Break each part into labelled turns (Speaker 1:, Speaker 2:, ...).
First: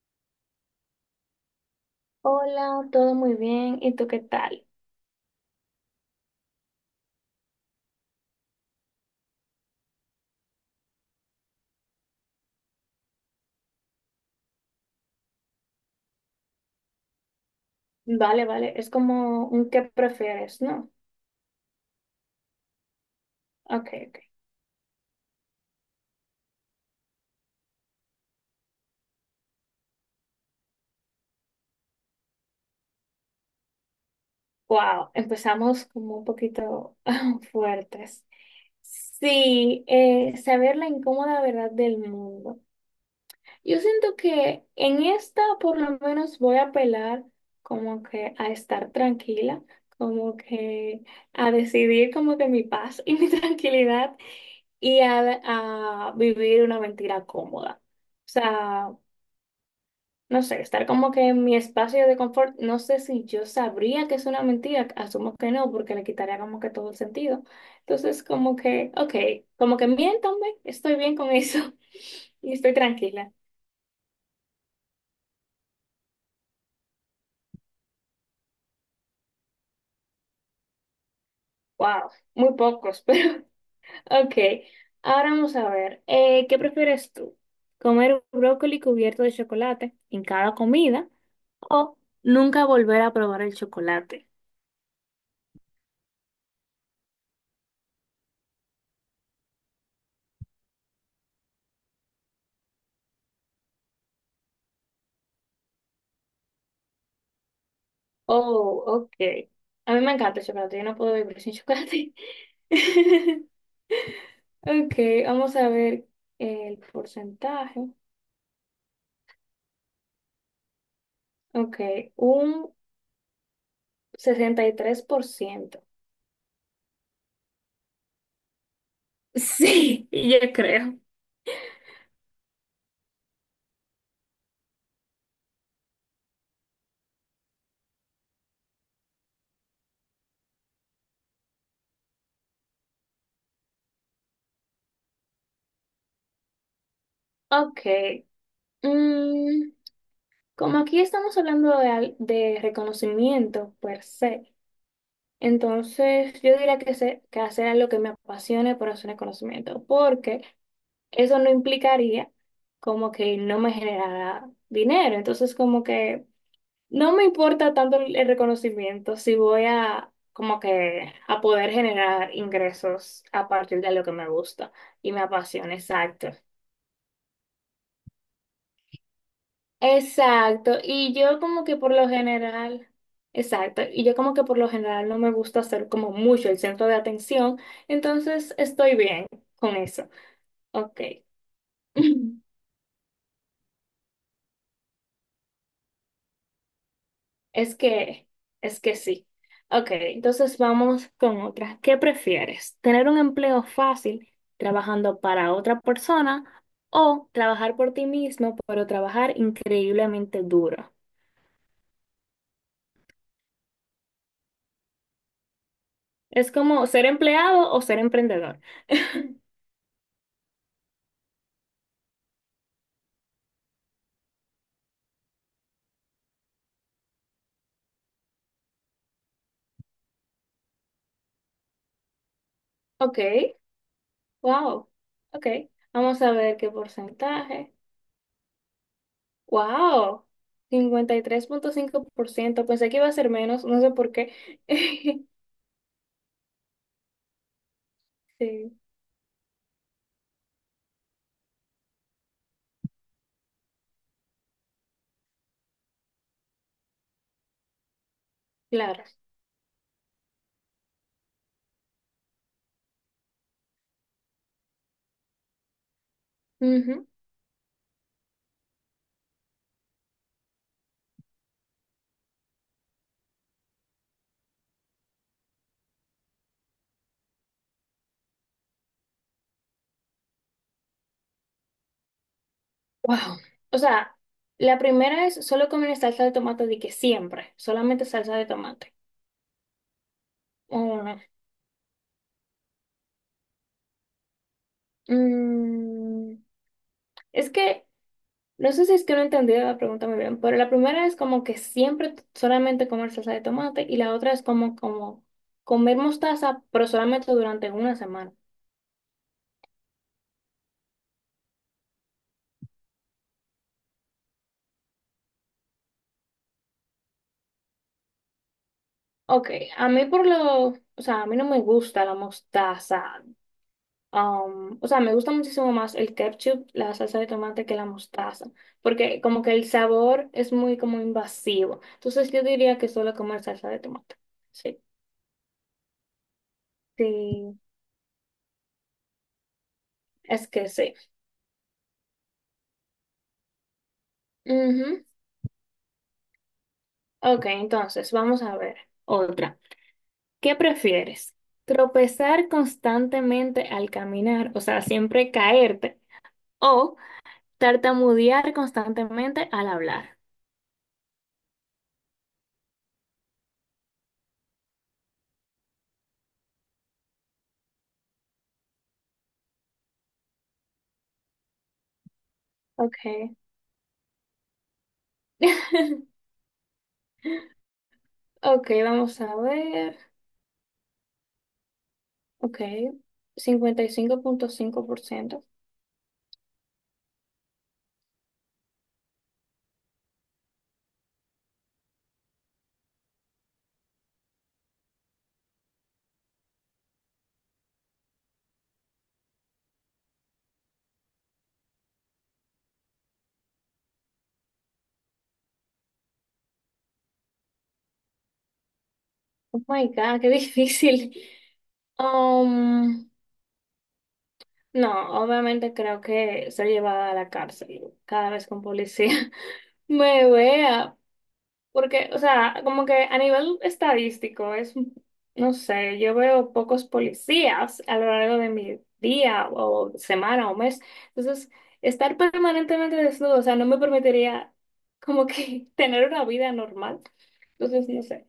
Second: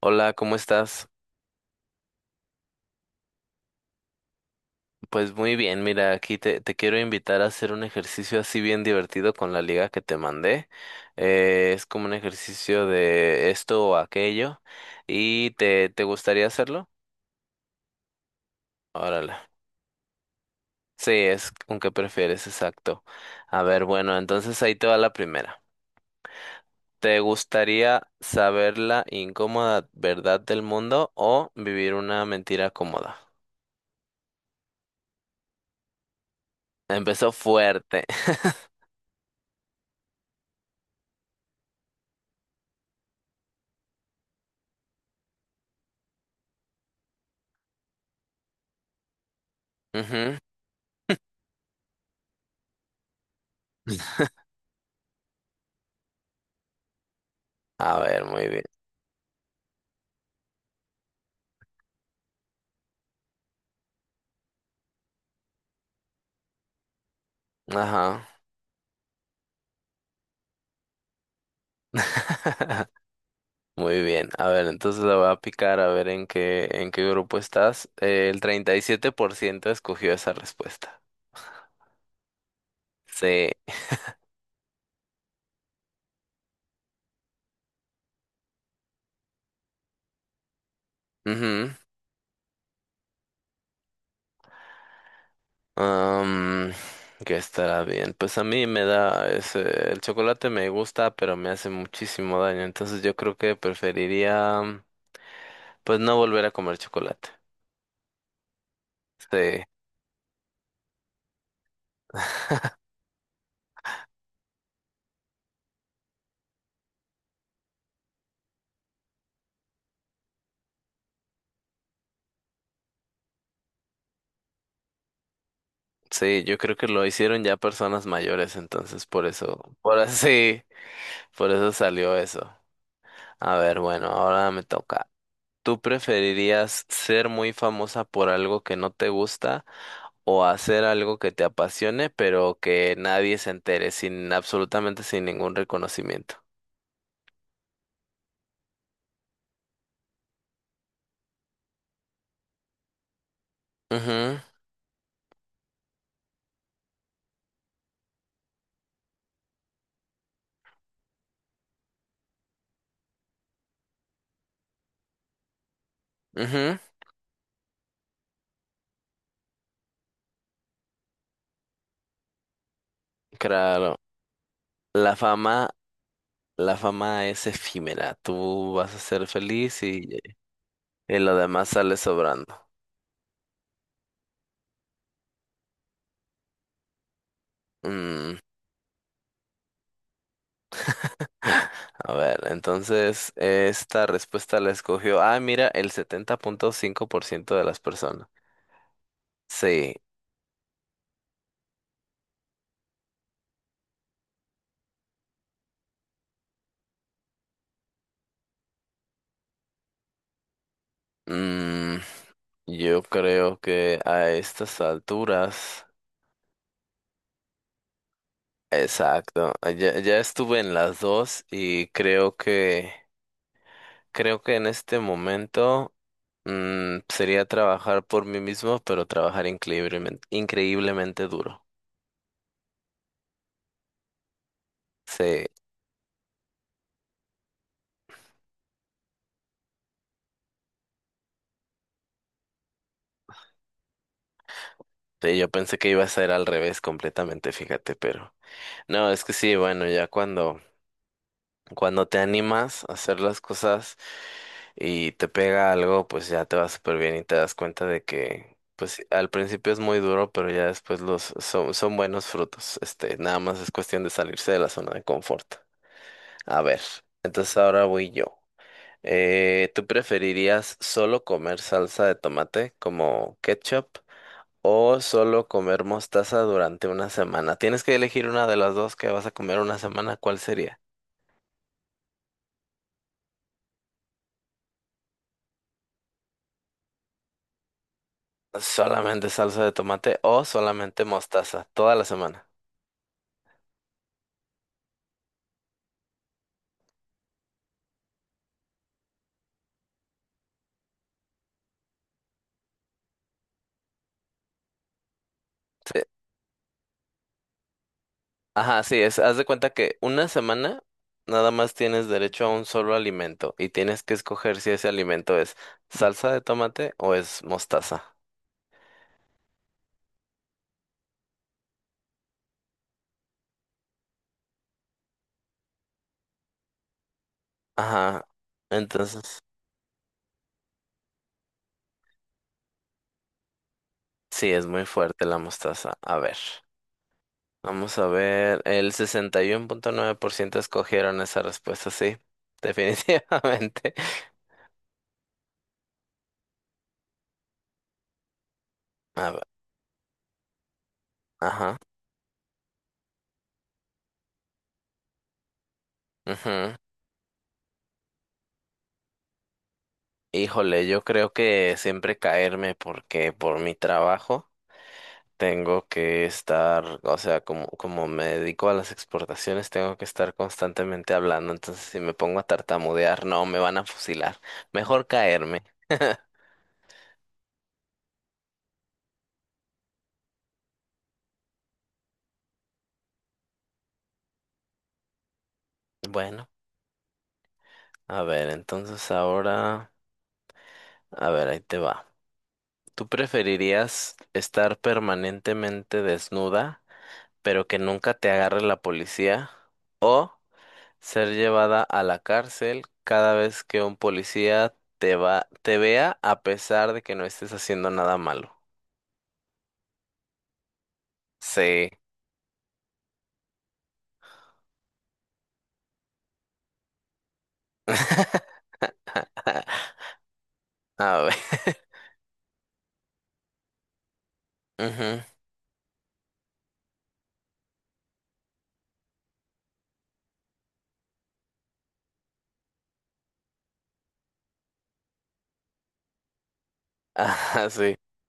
Speaker 1: Hola, ¿cómo estás?
Speaker 2: Hola, todo muy bien. ¿Y tú qué tal?
Speaker 1: Pues muy bien, mira, aquí te quiero invitar a hacer un ejercicio así bien divertido con la liga que te mandé. Es como un ejercicio de esto o aquello. ¿Y te gustaría hacerlo?
Speaker 2: Vale, vale. Es
Speaker 1: Órale.
Speaker 2: como un qué prefieres, ¿no?
Speaker 1: Sí, es con qué prefieres, exacto. A ver,
Speaker 2: Ok,
Speaker 1: bueno,
Speaker 2: ok.
Speaker 1: entonces ahí te va la primera. ¿Te gustaría saber la incómoda verdad del mundo o vivir una mentira cómoda?
Speaker 2: Wow, empezamos como un poquito
Speaker 1: Empezó fuerte.
Speaker 2: fuertes. Sí, saber la incómoda verdad del mundo. Yo siento que en esta por lo menos voy a apelar como que a estar tranquila,
Speaker 1: Ujú.
Speaker 2: como que a decidir como que mi paz y mi tranquilidad y a vivir una mentira cómoda.
Speaker 1: A ver,
Speaker 2: O
Speaker 1: muy bien.
Speaker 2: sea, no sé, estar como que en mi espacio de confort, no sé si yo sabría que es una mentira, asumo que no, porque le quitaría como que todo el sentido. Entonces,
Speaker 1: Ajá.
Speaker 2: como que, ok, como que miéntame, estoy bien con eso y estoy tranquila.
Speaker 1: Muy bien, a ver, entonces la voy a picar a ver en qué grupo estás. El 37% escogió esa respuesta.
Speaker 2: Wow, muy pocos, pero
Speaker 1: Sí.
Speaker 2: ok. Ahora vamos a ver, ¿qué prefieres tú? ¿Comer un brócoli cubierto de chocolate en cada comida
Speaker 1: Ujú.
Speaker 2: o nunca volver a probar el chocolate?
Speaker 1: Am, que estará bien. Pues a mí me da ese, el chocolate me gusta, pero me hace muchísimo daño. Entonces yo creo que preferiría, pues no volver a comer chocolate.
Speaker 2: Oh, ok.
Speaker 1: Sí,
Speaker 2: A mí me encanta el chocolate, yo no puedo vivir sin chocolate. Ok, vamos a ver el porcentaje. Ok, un 63%.
Speaker 1: sí, yo creo que lo hicieron ya personas mayores, entonces por eso, por
Speaker 2: Sí, yo
Speaker 1: así,
Speaker 2: creo.
Speaker 1: por eso salió eso. A ver, bueno, ahora me toca. ¿Tú preferirías ser muy famosa por algo que no te gusta o hacer algo que te apasione pero que nadie se entere sin absolutamente sin ningún reconocimiento?
Speaker 2: Ok. mm, Como aquí estamos hablando de reconocimiento per
Speaker 1: Ujú,
Speaker 2: se, entonces yo diría que hacer lo que me apasione por hacer reconocimiento, porque eso no implicaría como que no me generara dinero. Entonces, como que
Speaker 1: ujú,
Speaker 2: no me importa tanto el reconocimiento si voy a como que a poder generar ingresos a partir de
Speaker 1: claro.
Speaker 2: lo que me gusta y
Speaker 1: La
Speaker 2: me
Speaker 1: fama,
Speaker 2: apasiona, exacto.
Speaker 1: la fama es efímera. Tú vas a ser feliz y,
Speaker 2: Exacto, y
Speaker 1: y lo
Speaker 2: yo como
Speaker 1: demás
Speaker 2: que por
Speaker 1: sale
Speaker 2: lo
Speaker 1: sobrando.
Speaker 2: general, exacto, y yo como que por lo general no me gusta ser como mucho el centro de atención,
Speaker 1: Mm,
Speaker 2: entonces estoy bien con eso. Ok.
Speaker 1: a ver, entonces esta respuesta la escogió. Ah, mira, el 70.5% de
Speaker 2: Es
Speaker 1: las personas.
Speaker 2: que, es que sí. Ok,
Speaker 1: Sí,
Speaker 2: entonces vamos con otra. ¿Qué prefieres? ¿Tener un empleo fácil trabajando para otra persona o trabajar por ti mismo, pero trabajar increíblemente duro?
Speaker 1: mm, yo creo que a estas alturas,
Speaker 2: Es como ser empleado o ser emprendedor.
Speaker 1: exacto, ya, ya estuve en las dos y creo que en este momento sería trabajar por mí mismo, pero trabajar increíblemente, increíblemente duro.
Speaker 2: Ok, wow.
Speaker 1: Sí,
Speaker 2: Ok, vamos a ver qué porcentaje. Wow, 53.5%. Pensé que iba a ser menos, no sé por qué.
Speaker 1: sí, yo pensé que iba a ser al revés completamente, fíjate, pero
Speaker 2: Sí,
Speaker 1: no, es que sí, bueno, ya cuando... Cuando te animas a hacer las cosas y te pega algo, pues ya te va súper bien y te das cuenta de que, pues sí,
Speaker 2: claro.
Speaker 1: al principio es muy duro, pero ya después son buenos frutos. Este, nada más es cuestión de salirse de la zona de confort. A ver,
Speaker 2: Ujú.
Speaker 1: entonces ahora voy yo. ¿Tú preferirías solo comer salsa de tomate como ketchup o solo comer mostaza durante una semana? Tienes que elegir una de las dos que vas a comer una semana, ¿cuál sería?
Speaker 2: Wow. O sea, la primera es solo comer salsa de tomate de que siempre, solamente salsa de tomate.
Speaker 1: Solamente salsa de tomate o
Speaker 2: Oh,
Speaker 1: solamente
Speaker 2: no.
Speaker 1: mostaza, toda la semana.
Speaker 2: Mm, es que, no sé si es que no entendí la pregunta muy bien, pero la primera es como que siempre solamente comer salsa de tomate y la otra es como, comer
Speaker 1: Sí.
Speaker 2: mostaza, pero solamente durante una semana.
Speaker 1: Ajá, sí, haz de cuenta que una semana nada más tienes derecho a un solo alimento y tienes que escoger si ese alimento es salsa de tomate o es mostaza.
Speaker 2: Ok, a mí por lo, o sea, a mí no me gusta la mostaza. O sea, me gusta muchísimo más el ketchup, la salsa de tomate que la
Speaker 1: Ajá,
Speaker 2: mostaza, porque
Speaker 1: entonces
Speaker 2: como que el sabor es muy como invasivo. Entonces yo diría que solo comer salsa de tomate.
Speaker 1: sí, es
Speaker 2: Sí,
Speaker 1: muy fuerte la mostaza. A ver,
Speaker 2: sí,
Speaker 1: vamos a ver, el
Speaker 2: es
Speaker 1: 61.9%
Speaker 2: que sí.
Speaker 1: escogieron esa respuesta, sí, definitivamente.
Speaker 2: Ujú. Ok, entonces vamos a ver
Speaker 1: A ver,
Speaker 2: otra. ¿Qué prefieres?
Speaker 1: ajá.
Speaker 2: ¿Tropezar constantemente al caminar, o sea, siempre caerte,
Speaker 1: Ujú.
Speaker 2: o tartamudear constantemente al hablar?
Speaker 1: Híjole, yo creo que siempre caerme porque por mi trabajo tengo que estar, o sea, como me dedico a las exportaciones, tengo que estar constantemente hablando, entonces si me pongo a tartamudear,
Speaker 2: Ok.
Speaker 1: no, me van a fusilar. Mejor caerme.
Speaker 2: Ok, vamos a ver. Ok, 55.5%.
Speaker 1: Bueno, a ver, entonces ahora, a ver, ahí te va. ¿Tú preferirías estar permanentemente desnuda, pero que nunca te agarre la policía? Ser llevada a la cárcel cada vez que un policía te vea a pesar de que no estés haciendo nada malo.
Speaker 2: Oh my God, qué difícil.
Speaker 1: Sí.
Speaker 2: Um, no, obviamente creo que ser llevada a la cárcel cada vez con policía me vea.
Speaker 1: A ver.
Speaker 2: Porque, o sea, como que a nivel estadístico es,
Speaker 1: Ujú.
Speaker 2: no sé, yo veo pocos policías a lo largo de mi día o semana o mes. Entonces, estar permanentemente desnudo, o sea, no me permitiría como que tener una vida normal.
Speaker 1: Ajá,
Speaker 2: Entonces,
Speaker 1: sí.
Speaker 2: no sé.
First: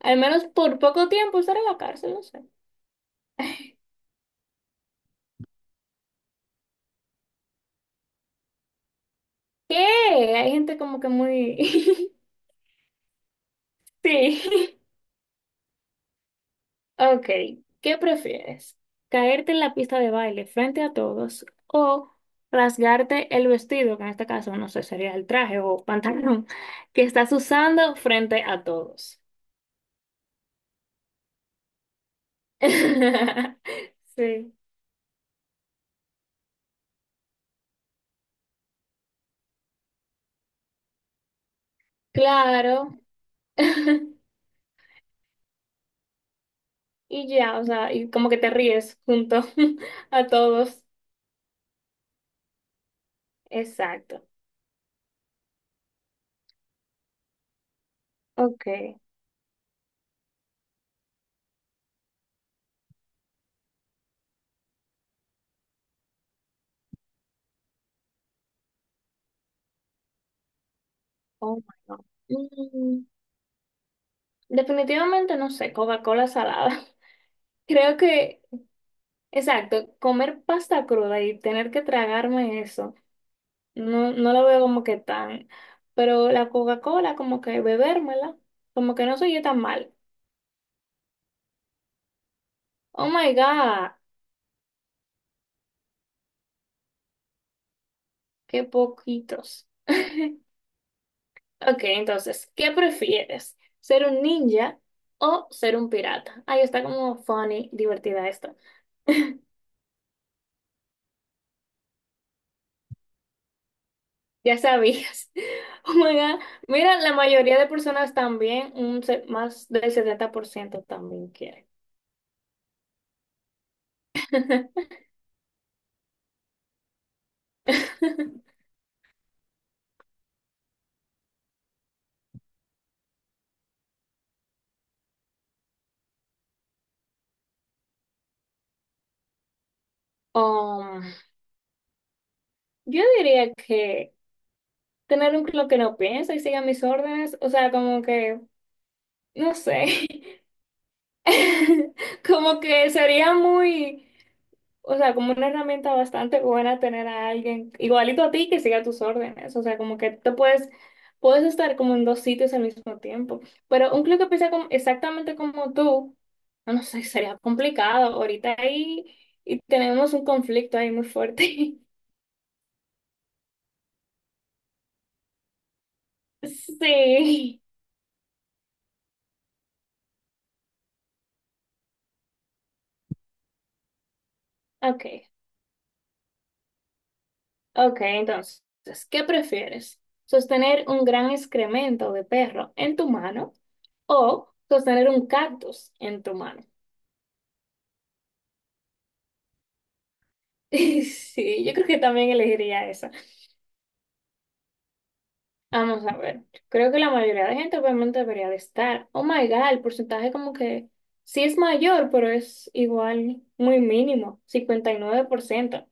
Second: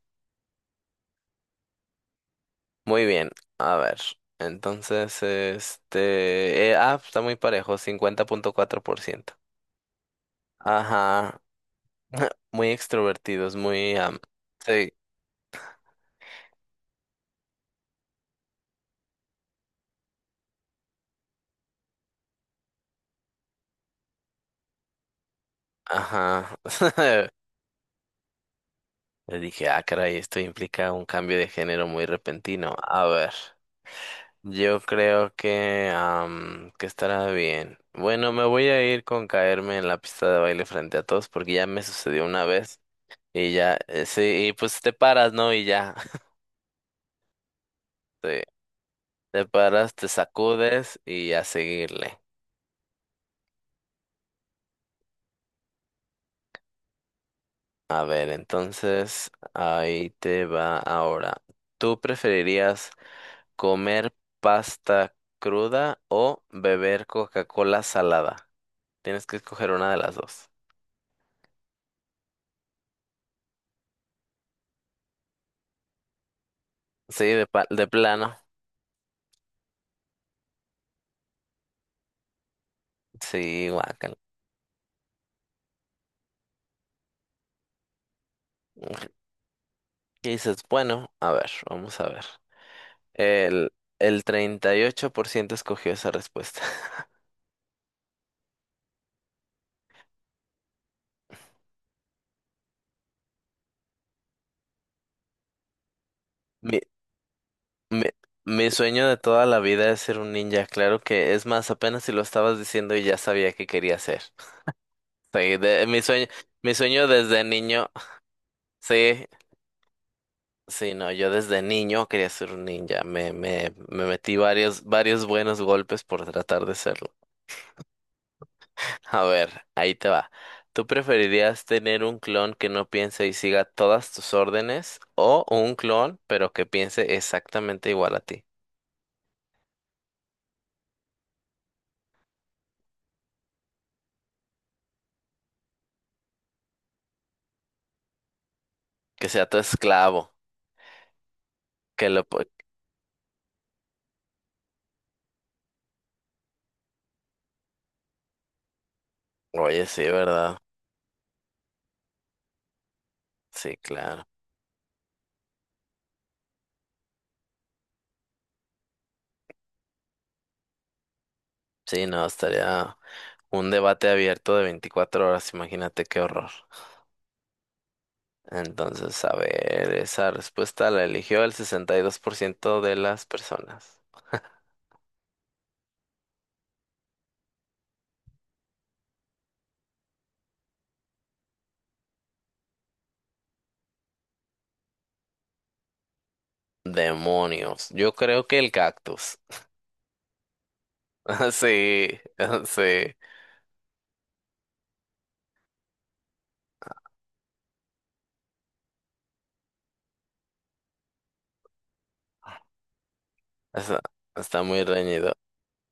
Speaker 2: Al menos por poco tiempo estar en la cárcel, no sé.
Speaker 1: Muy bien. A ver. Entonces, está muy parejo, 50.4%.
Speaker 2: ¿Qué? Hay gente como que
Speaker 1: Ajá.
Speaker 2: muy...
Speaker 1: Muy extrovertidos, muy...
Speaker 2: Sí.
Speaker 1: sí.
Speaker 2: Ok, ¿qué prefieres? ¿Caerte en la pista de baile frente a todos o rasgarte el vestido, que en este caso no sé, sería el traje o pantalón,
Speaker 1: Ajá.
Speaker 2: que estás usando frente a todos?
Speaker 1: Le dije, ah, caray, esto implica un cambio de género muy repentino. A ver.
Speaker 2: Sí,
Speaker 1: Yo creo que estará bien. Bueno, me voy a ir con caerme en la pista de baile frente a todos porque ya me sucedió una vez
Speaker 2: claro.
Speaker 1: y ya, sí, y pues te paras, ¿no? Y ya,
Speaker 2: Y ya, o sea, y como que
Speaker 1: sí,
Speaker 2: te ríes junto
Speaker 1: te paras, te
Speaker 2: a todos.
Speaker 1: sacudes y a seguirle.
Speaker 2: Exacto.
Speaker 1: A ver,
Speaker 2: Ok.
Speaker 1: entonces ahí te va ahora. ¿Tú preferirías comer pasta cruda o beber Coca-Cola salada? Tienes que escoger una de las dos.
Speaker 2: Oh my God. Mm, Definitivamente no sé, Coca-Cola salada.
Speaker 1: Sí, de
Speaker 2: Creo
Speaker 1: plano.
Speaker 2: que exacto, comer pasta cruda y tener que tragarme eso,
Speaker 1: Sí,
Speaker 2: no,
Speaker 1: guácala.
Speaker 2: no lo veo como que tan, pero la Coca-Cola como que bebérmela, como que no soy yo tan mal.
Speaker 1: ¿Qué dices? Bueno, a ver, vamos a ver.
Speaker 2: Oh my
Speaker 1: El,
Speaker 2: God,
Speaker 1: el 38% escogió esa respuesta.
Speaker 2: qué poquitos. Ok, entonces, ¿qué prefieres? ¿Ser un ninja o ser un pirata? Ahí
Speaker 1: Mi,
Speaker 2: está como funny,
Speaker 1: mi,
Speaker 2: divertida esto.
Speaker 1: mi sueño de toda la vida es ser un ninja. Claro que es más, apenas si lo estabas diciendo y ya sabía que quería ser.
Speaker 2: Ya sabías.
Speaker 1: Sí, de-
Speaker 2: Oh
Speaker 1: mi
Speaker 2: my
Speaker 1: sueño,
Speaker 2: God,
Speaker 1: mi
Speaker 2: mira,
Speaker 1: sueño
Speaker 2: la
Speaker 1: desde
Speaker 2: mayoría de
Speaker 1: niño.
Speaker 2: personas también,
Speaker 1: Sí,
Speaker 2: más del 70%
Speaker 1: sí, no, yo
Speaker 2: también
Speaker 1: desde
Speaker 2: quiere.
Speaker 1: niño quería ser un ninja. Me metí varios buenos golpes por tratar de serlo. A ver, ahí te va. ¿Tú preferirías tener un clon que no piense y siga todas tus órdenes o un clon pero que piense exactamente igual a ti?
Speaker 2: Um, Yo diría que tener un club que no piensa y siga mis órdenes, o sea, como que,
Speaker 1: Que sea
Speaker 2: no
Speaker 1: tu
Speaker 2: sé,
Speaker 1: esclavo, que lo...
Speaker 2: como que sería muy, o sea, como una herramienta bastante buena tener a alguien igualito a ti que siga tus órdenes, o sea,
Speaker 1: Oye,
Speaker 2: como
Speaker 1: sí,
Speaker 2: que te
Speaker 1: ¿verdad?
Speaker 2: puedes, puedes estar como en dos sitios al mismo tiempo,
Speaker 1: Sí,
Speaker 2: pero un club
Speaker 1: claro.
Speaker 2: que piensa exactamente como tú, no sé, sería complicado ahorita ahí y tenemos un conflicto ahí muy fuerte.
Speaker 1: Sí, no, estaría un debate abierto de 24 horas, imagínate qué horror.
Speaker 2: Sí,
Speaker 1: Entonces, a ver, esa respuesta la eligió el 62% de las personas.
Speaker 2: ok. Ok, entonces, ¿qué prefieres? ¿Sostener un gran excremento de perro en tu mano o sostener un cactus en tu mano?
Speaker 1: Demonios, yo creo que el cactus.
Speaker 2: Sí, yo creo que
Speaker 1: Sí,
Speaker 2: también elegiría esa.
Speaker 1: sí.
Speaker 2: Vamos a ver. Creo que la mayoría de gente obviamente debería de estar. Oh my God, el porcentaje como que sí es mayor, pero es igual muy
Speaker 1: Está,
Speaker 2: mínimo,
Speaker 1: está muy
Speaker 2: cincuenta y nueve
Speaker 1: reñido.
Speaker 2: por ciento.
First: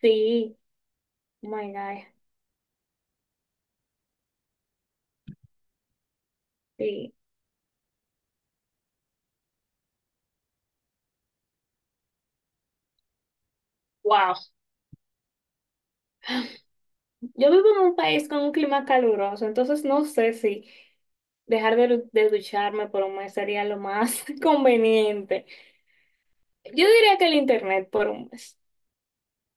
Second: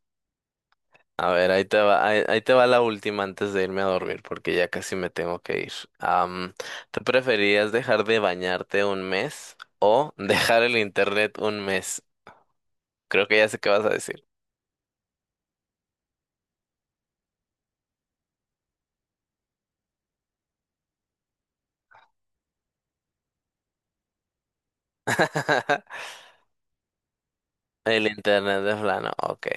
Speaker 2: Sí,
Speaker 1: A
Speaker 2: oh
Speaker 1: ver, ahí
Speaker 2: my
Speaker 1: te
Speaker 2: God,
Speaker 1: va, ahí te va la última antes de irme a dormir, porque ya casi me tengo que ir. Am, ¿Tú
Speaker 2: sí.
Speaker 1: preferías dejar de bañarte un mes o dejar el internet un mes? Creo que ya sé qué vas a decir.
Speaker 2: Wow, yo vivo en un país con un clima caluroso, entonces no sé si dejar de ducharme por un mes sería lo más conveniente. Yo diría que el internet
Speaker 1: El
Speaker 2: por un mes.
Speaker 1: internet de plano, ok.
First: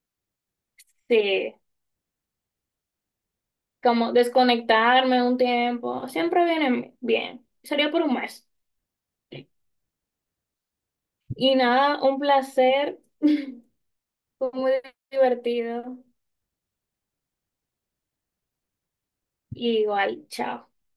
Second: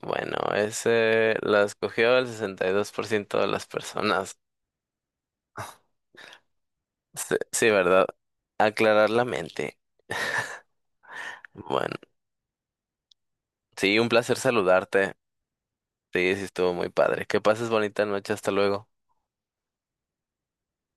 Speaker 1: Bueno, ese
Speaker 2: Sí,
Speaker 1: la escogió el 62% de las
Speaker 2: como
Speaker 1: personas.
Speaker 2: desconectarme un tiempo, siempre viene
Speaker 1: Sí,
Speaker 2: bien.
Speaker 1: sí,
Speaker 2: Sería por
Speaker 1: ¿verdad?
Speaker 2: un mes.
Speaker 1: Aclarar la mente.
Speaker 2: Y
Speaker 1: Bueno,
Speaker 2: nada, un placer.
Speaker 1: sí, un placer
Speaker 2: Fue muy
Speaker 1: saludarte.
Speaker 2: divertido.
Speaker 1: Sí, sí, estuvo muy padre. Que pases bonita noche, hasta luego.
Speaker 2: Y igual, chao.